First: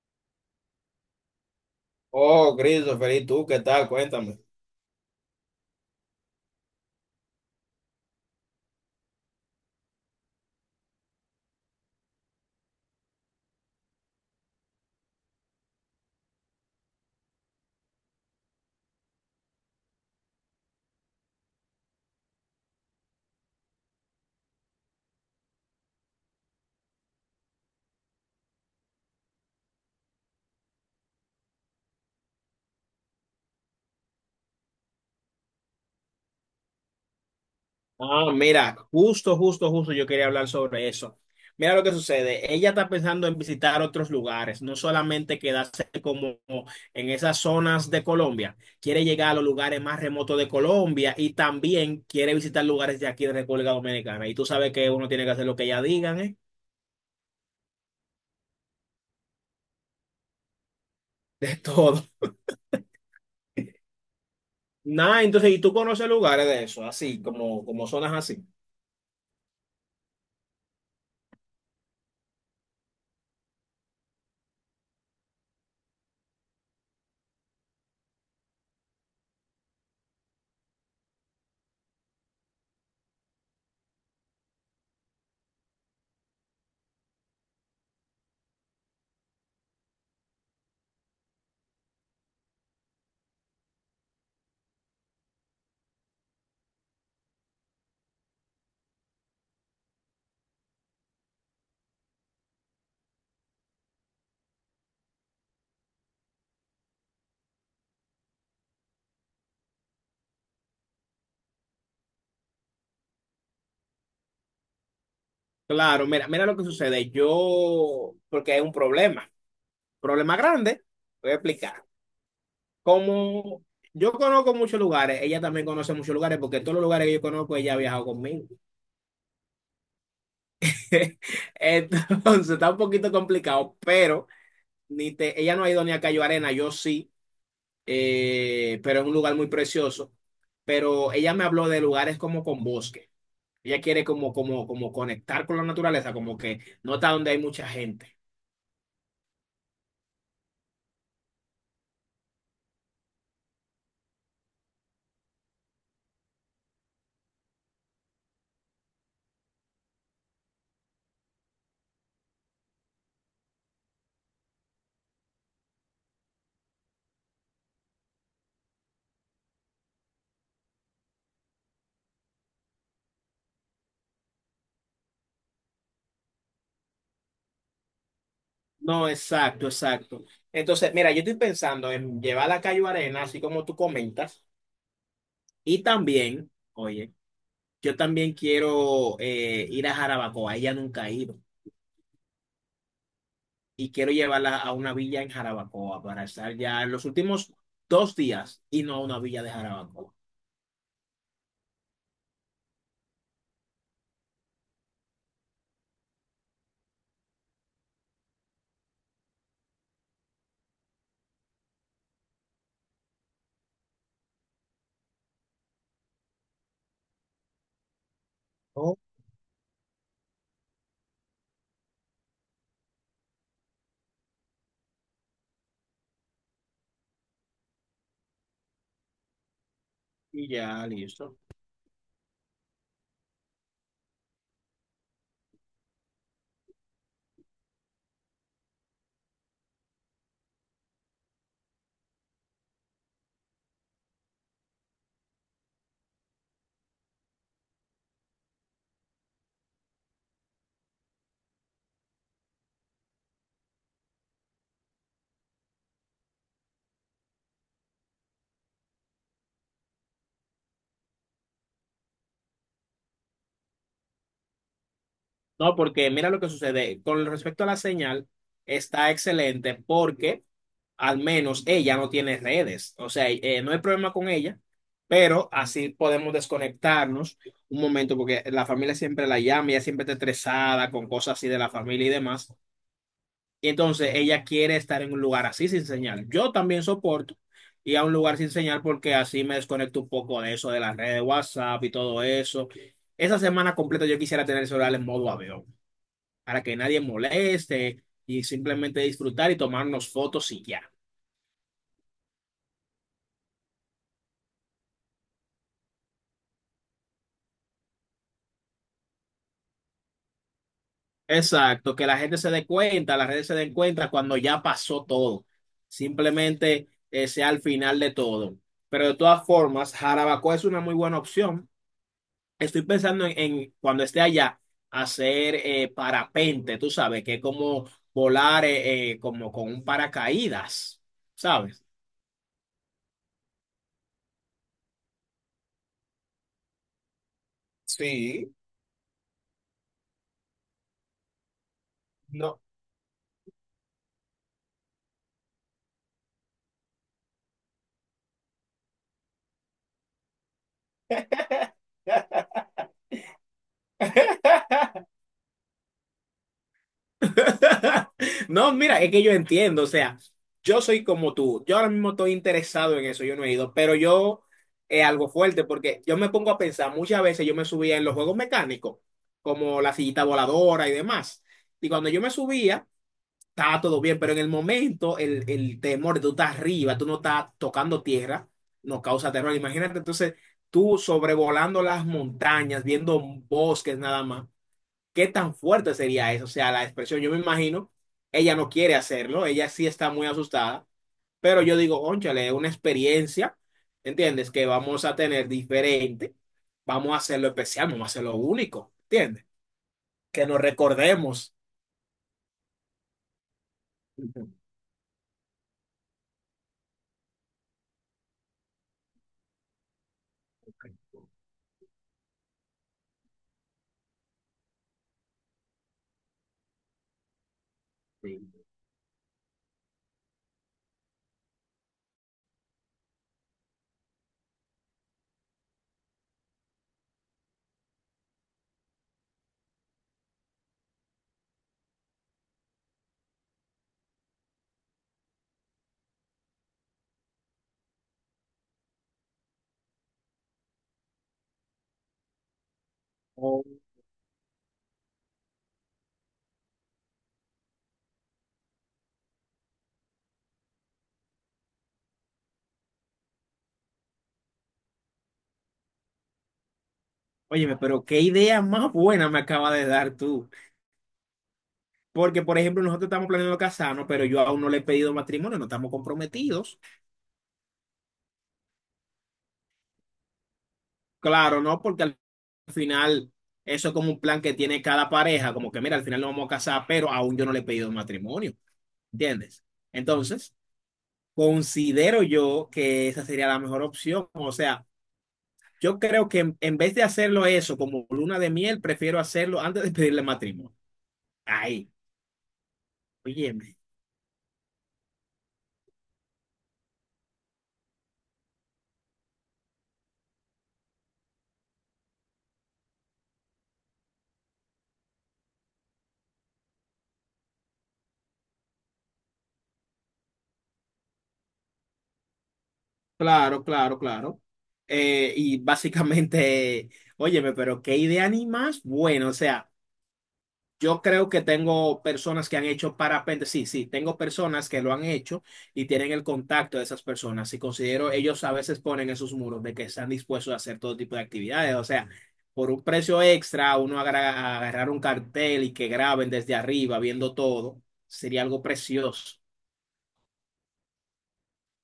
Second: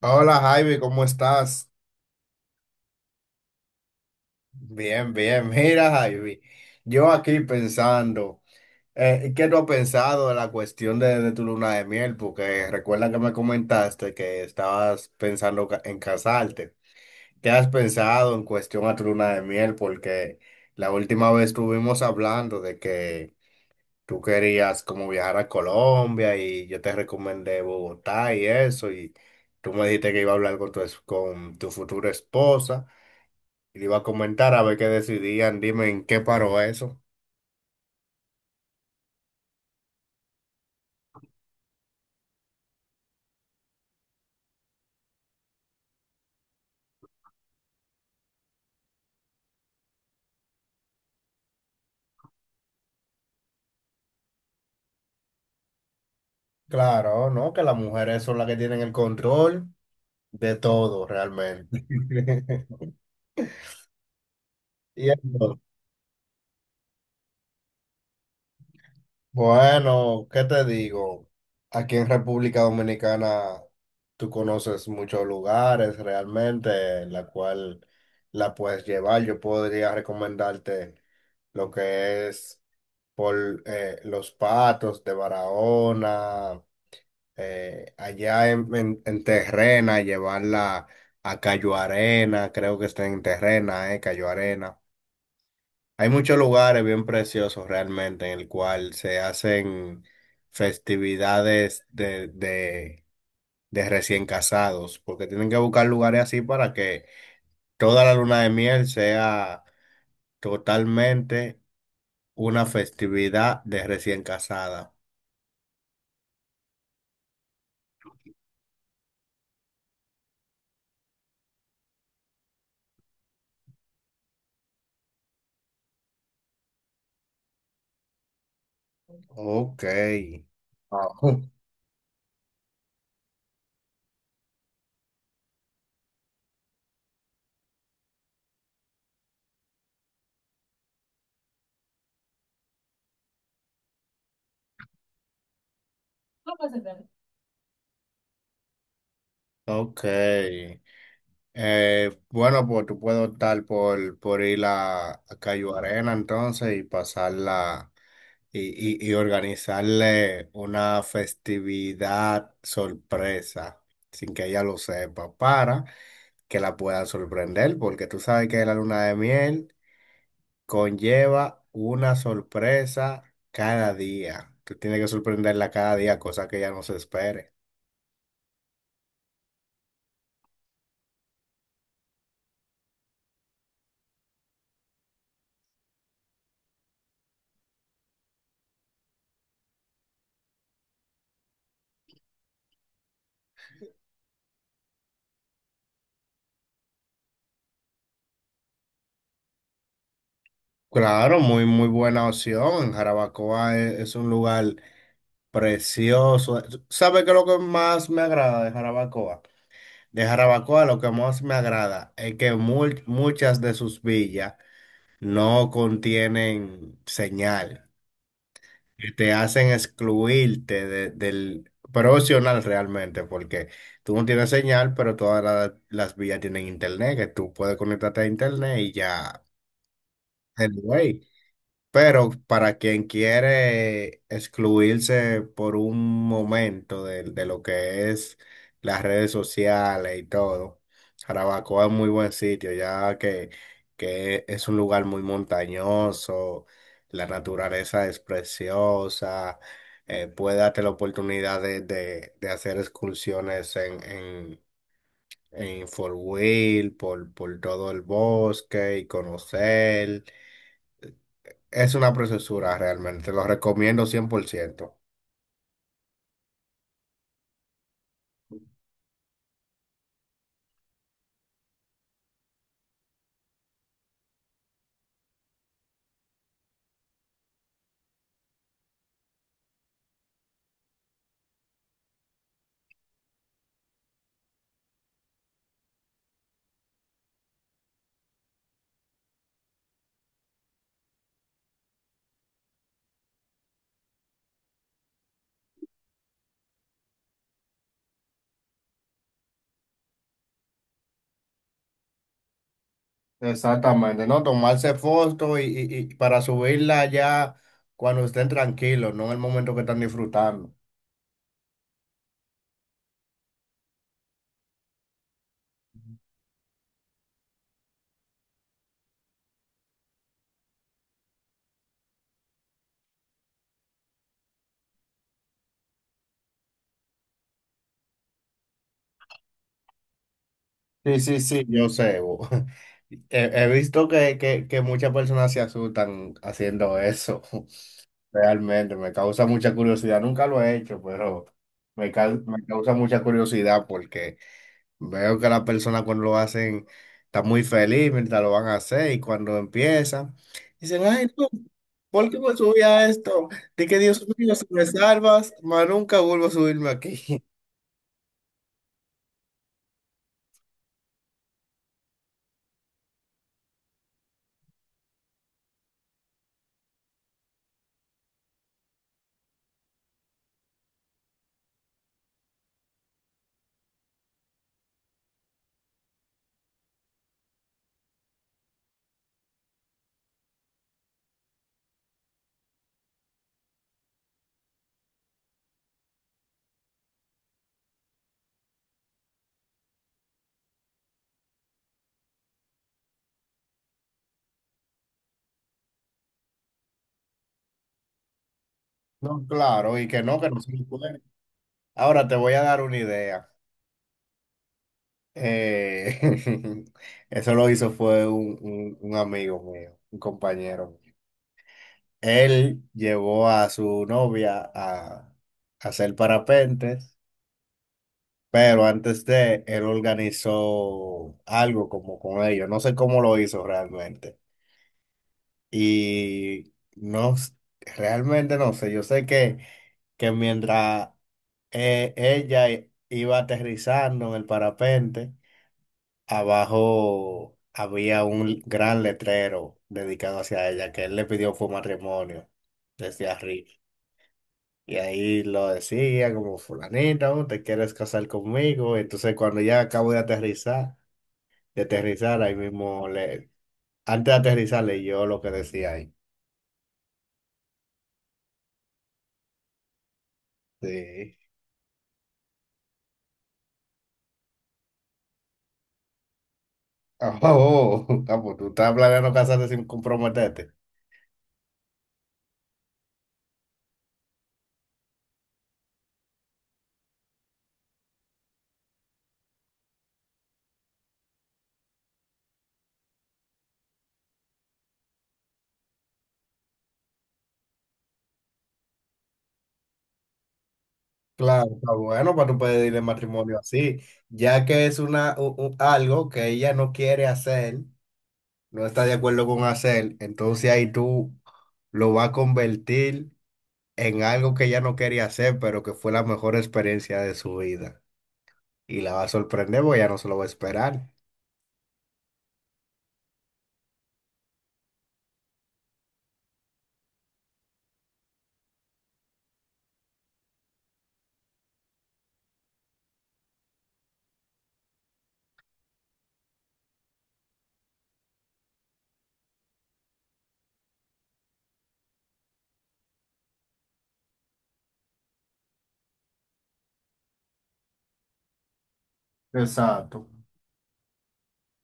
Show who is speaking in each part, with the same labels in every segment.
Speaker 1: Hola Javi, ¿cómo estás?
Speaker 2: Oh, Christopher, ¿y tú qué tal? Cuéntame.
Speaker 1: Bien, bien. Mira Javi, yo aquí pensando, ¿qué tú has pensado de la cuestión de tu luna de miel? Porque recuerda que me comentaste que estabas pensando en casarte. ¿Qué has pensado en cuestión a tu luna de miel? Porque la última vez estuvimos hablando de que tú querías como viajar a Colombia y yo te recomendé Bogotá y eso y tú me dijiste que iba a hablar con con tu futura esposa. Y le iba a comentar a ver qué decidían, dime en qué paró eso.
Speaker 2: Ah, mira, justo yo quería hablar sobre eso. Mira lo que sucede. Ella está pensando en visitar otros lugares, no solamente quedarse como en esas zonas de Colombia. Quiere llegar a los lugares más remotos de Colombia y también quiere visitar lugares de aquí de República Dominicana. Y tú sabes que uno tiene que hacer lo que ella digan, ¿eh?
Speaker 1: Claro, no, que las mujeres son las que tienen el control de todo realmente.
Speaker 2: Todo.
Speaker 1: Y
Speaker 2: Nada, entonces,
Speaker 1: entonces,
Speaker 2: ¿y tú conoces lugares de eso? Así, como zonas así.
Speaker 1: bueno, ¿qué te digo? Aquí en República Dominicana tú conoces muchos lugares realmente en la cual la puedes llevar. Yo podría recomendarte lo que es por Los Patos de Barahona. Allá en Terrena, llevarla a Cayo Arena, creo que está en Terrena, Cayo Arena. Hay muchos lugares bien preciosos realmente en el cual se hacen festividades de recién casados, porque tienen que buscar lugares así para que toda la luna de miel sea totalmente una festividad de recién casada.
Speaker 2: Claro, mira, mira lo que sucede. Yo, porque hay un problema. Problema grande, voy a explicar. Como yo conozco muchos lugares, ella también conoce muchos lugares, porque todos los lugares que yo conozco, ella ha viajado conmigo.
Speaker 1: Ok. Wow.
Speaker 2: Entonces, está un poquito complicado, pero ni te, ella no ha ido ni a Cayo Arena, yo sí, pero es un lugar muy precioso. Pero ella me habló de lugares como con bosque. Ella quiere como, como conectar con la naturaleza, como que no está donde hay mucha gente.
Speaker 1: Ok. Bueno, pues tú puedes optar por ir a Cayo Arena entonces y pasarla y organizarle una festividad sorpresa sin que ella lo sepa para que la pueda sorprender porque tú sabes que la luna de miel conlleva una sorpresa cada día. Tú tienes que sorprenderla cada día, cosa que ella no se espere.
Speaker 2: No, exacto, exacto. Entonces, mira, yo estoy pensando en llevar a Cayo Arena, así como tú comentas. Y también, oye, yo también quiero ir a Jarabacoa, ella nunca ha ido, y quiero llevarla a una villa en Jarabacoa para estar ya en los últimos dos días y no a una villa de Jarabacoa.
Speaker 1: Claro, muy, muy buena opción. Jarabacoa es un lugar precioso. ¿Sabe qué es lo que más me agrada de Jarabacoa? De Jarabacoa lo que más me agrada es que muchas de sus villas no contienen señal,
Speaker 2: ¿No?
Speaker 1: que te hacen excluirte del, pero es opcional realmente, porque tú no tienes señal, pero todas las villas tienen internet, que tú puedes conectarte a internet y ya.
Speaker 2: Y ya,
Speaker 1: Anyway.
Speaker 2: listo.
Speaker 1: Pero para quien quiere excluirse por un momento de lo que es las redes sociales y todo, Jarabacoa es muy buen sitio, ya que es un lugar muy montañoso, la naturaleza es preciosa, puede darte la oportunidad de hacer excursiones en four wheel, por todo el bosque y conocer. Es una preciosura realmente, lo recomiendo cien por ciento.
Speaker 2: No, porque mira lo que sucede. Con respecto a la señal, está excelente porque al menos ella no tiene redes. O sea, no hay problema con ella, pero así podemos desconectarnos un momento porque la familia siempre la llama, ella siempre está estresada con cosas así de la familia y demás. Y entonces ella quiere estar en un lugar así sin señal. Yo también soporto ir a un lugar sin señal porque así me desconecto un poco de eso, de las redes de WhatsApp y todo eso. Esa semana completa yo quisiera tener el celular en modo avión, para que nadie moleste y simplemente disfrutar y tomarnos fotos y ya.
Speaker 1: Exactamente, ¿no? Tomarse fotos y para subirla ya cuando estén tranquilos, no en el momento que están disfrutando.
Speaker 2: Exacto, que la gente se dé cuenta, las redes se den cuenta cuando ya pasó todo. Simplemente sea al final de todo. Pero de todas formas, Jarabacoa es una muy buena opción. Estoy pensando en cuando esté allá, hacer parapente, tú sabes, que es como volar como con un paracaídas,
Speaker 1: Sí, sí, sí,
Speaker 2: ¿sabes?
Speaker 1: yo sé. Bo. He visto que muchas personas se asustan haciendo eso.
Speaker 2: Sí,
Speaker 1: Realmente, me causa mucha curiosidad. Nunca lo he hecho, pero
Speaker 2: no.
Speaker 1: me causa mucha curiosidad porque veo que las personas cuando lo hacen están muy feliz mientras lo van a hacer y cuando empiezan, dicen, ay, no, ¿por qué me subí a esto? De que Dios mío, si me salvas, más nunca vuelvo a subirme aquí.
Speaker 2: No, mira, es que yo entiendo, o sea, yo soy como tú, yo ahora mismo estoy interesado en eso, yo no he ido, pero yo es algo fuerte porque yo me pongo a pensar, muchas veces yo me subía en los juegos mecánicos, como la sillita voladora y demás, y cuando yo me subía, estaba todo bien, pero en el momento el temor de tú estás arriba, tú no estás tocando tierra, nos causa terror, imagínate entonces tú sobrevolando las montañas, viendo bosques nada más. ¿Qué tan fuerte sería eso? O sea, la expresión, yo me imagino, ella no quiere hacerlo, ella sí está muy asustada, pero yo digo, ónchale, es una experiencia, ¿entiendes? Que vamos a tener diferente, vamos a hacerlo especial, vamos a hacerlo único,
Speaker 1: No,
Speaker 2: ¿entiendes?
Speaker 1: claro, y
Speaker 2: Que
Speaker 1: que
Speaker 2: nos
Speaker 1: no se puede.
Speaker 2: recordemos.
Speaker 1: Ahora te voy a dar una idea. Eh, eso lo hizo fue un amigo mío, un compañero mío. Él llevó a su novia a hacer parapentes.
Speaker 2: Sí.
Speaker 1: Pero antes de él organizó algo como con ellos, no sé cómo lo hizo realmente. Y no, s- Realmente no sé, yo sé que mientras ella iba aterrizando en el parapente, abajo había un gran letrero dedicado hacia ella, que él le pidió fue matrimonio desde
Speaker 2: O-
Speaker 1: arriba. Y ahí lo decía como fulanito, ¿te quieres casar conmigo? Entonces cuando ya acabo de aterrizar. De aterrizar, ahí mismo, antes de aterrizar, leyó lo que decía ahí.
Speaker 2: Óyeme, pero qué idea más buena me acaba de dar tú.
Speaker 1: Sí.
Speaker 2: Porque, por ejemplo, nosotros estamos planeando casarnos, pero yo aún no le he pedido matrimonio, no estamos comprometidos.
Speaker 1: Oh, oh, oh, ah, pues tú estás planeando casarte sin comprometerte.
Speaker 2: Claro, ¿no? Porque al final eso es como un plan que tiene cada pareja, como que mira, al final nos vamos a casar, pero aún yo no le he pedido matrimonio, ¿entiendes? Entonces, considero yo que esa sería la mejor opción, o sea, yo creo que en vez de hacerlo eso como luna de miel, prefiero hacerlo antes de pedirle matrimonio.
Speaker 1: Claro,
Speaker 2: Ahí,
Speaker 1: está bueno para tú pedirle matrimonio
Speaker 2: óyeme.
Speaker 1: así, ya que es algo que ella no quiere hacer, no está de acuerdo con hacer, entonces ahí tú lo vas a convertir en algo que ella no quería hacer, pero que fue la mejor experiencia de su vida. Y la va a sorprender porque ella no se lo va a esperar.
Speaker 2: Claro, claro, claro. Y básicamente, óyeme, pero qué idea ni más, bueno, o sea. Yo creo que tengo personas que han hecho parapente, sí, sí, tengo personas que lo han hecho y tienen el contacto de esas personas. Y considero, ellos a veces ponen esos muros de que están dispuestos a hacer todo tipo de actividades. O sea, por un precio extra, uno agarrar un cartel y que graben desde arriba viendo todo, sería algo precioso.
Speaker 1: Exacto.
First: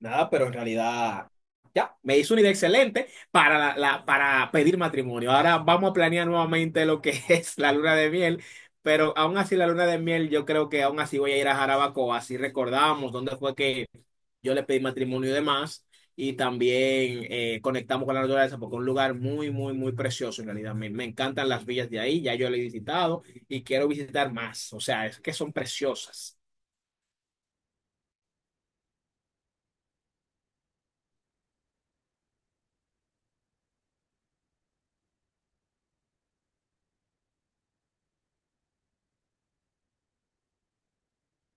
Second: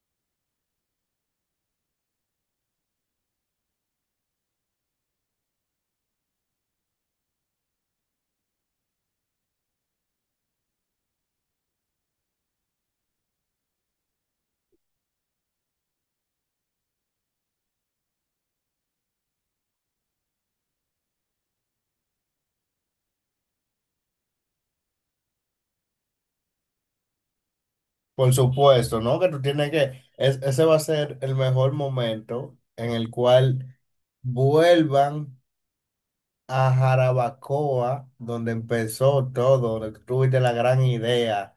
Speaker 2: Nada, pero en realidad ya me hizo una idea excelente para, para pedir matrimonio. Ahora vamos a planear nuevamente lo que es la luna de miel, pero aún así la luna de miel yo creo que aún así voy a ir a Jarabacoa, así recordamos dónde fue que yo le pedí matrimonio y demás, y también conectamos con la naturaleza porque es un lugar muy, muy, muy precioso en realidad. Me encantan las villas de ahí, ya yo lo he visitado y quiero visitar más, o sea, es que son preciosas.
Speaker 1: Por supuesto, ¿no? Que tú tienes que, ese va a ser el mejor momento en el cual vuelvan a Jarabacoa, donde empezó todo, donde tú tuviste la gran idea,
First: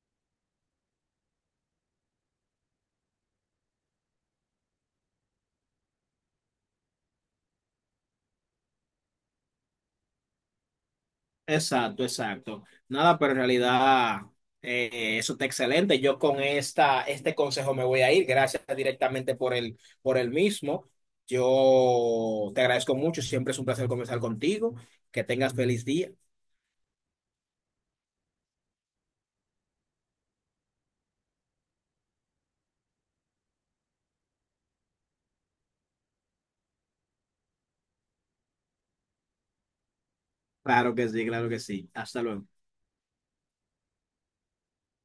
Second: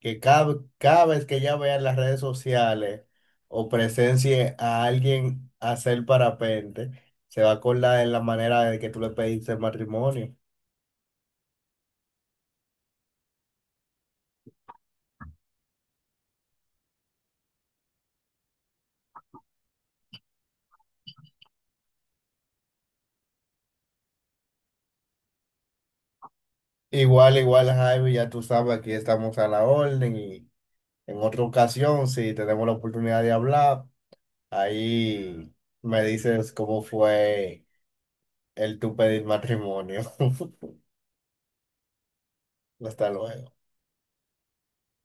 Speaker 1: que cada vez que ya vean las redes sociales o presencie a alguien hacer parapente, se va a acordar en la manera de que tú le pediste matrimonio.
Speaker 2: Exacto, exacto. Nada, pero en realidad eso está excelente. Yo con esta, este consejo me voy a ir. Gracias directamente por por el mismo. Yo te agradezco mucho. Siempre es un placer conversar contigo. Que tengas feliz día.
Speaker 1: Igual, igual, Javi, ya tú sabes, aquí estamos a la orden. En otra ocasión, si tenemos la oportunidad de hablar, ahí me dices cómo fue el tu pedir matrimonio.
Speaker 2: Claro que sí, claro que sí. Hasta luego.
Speaker 1: Hasta luego.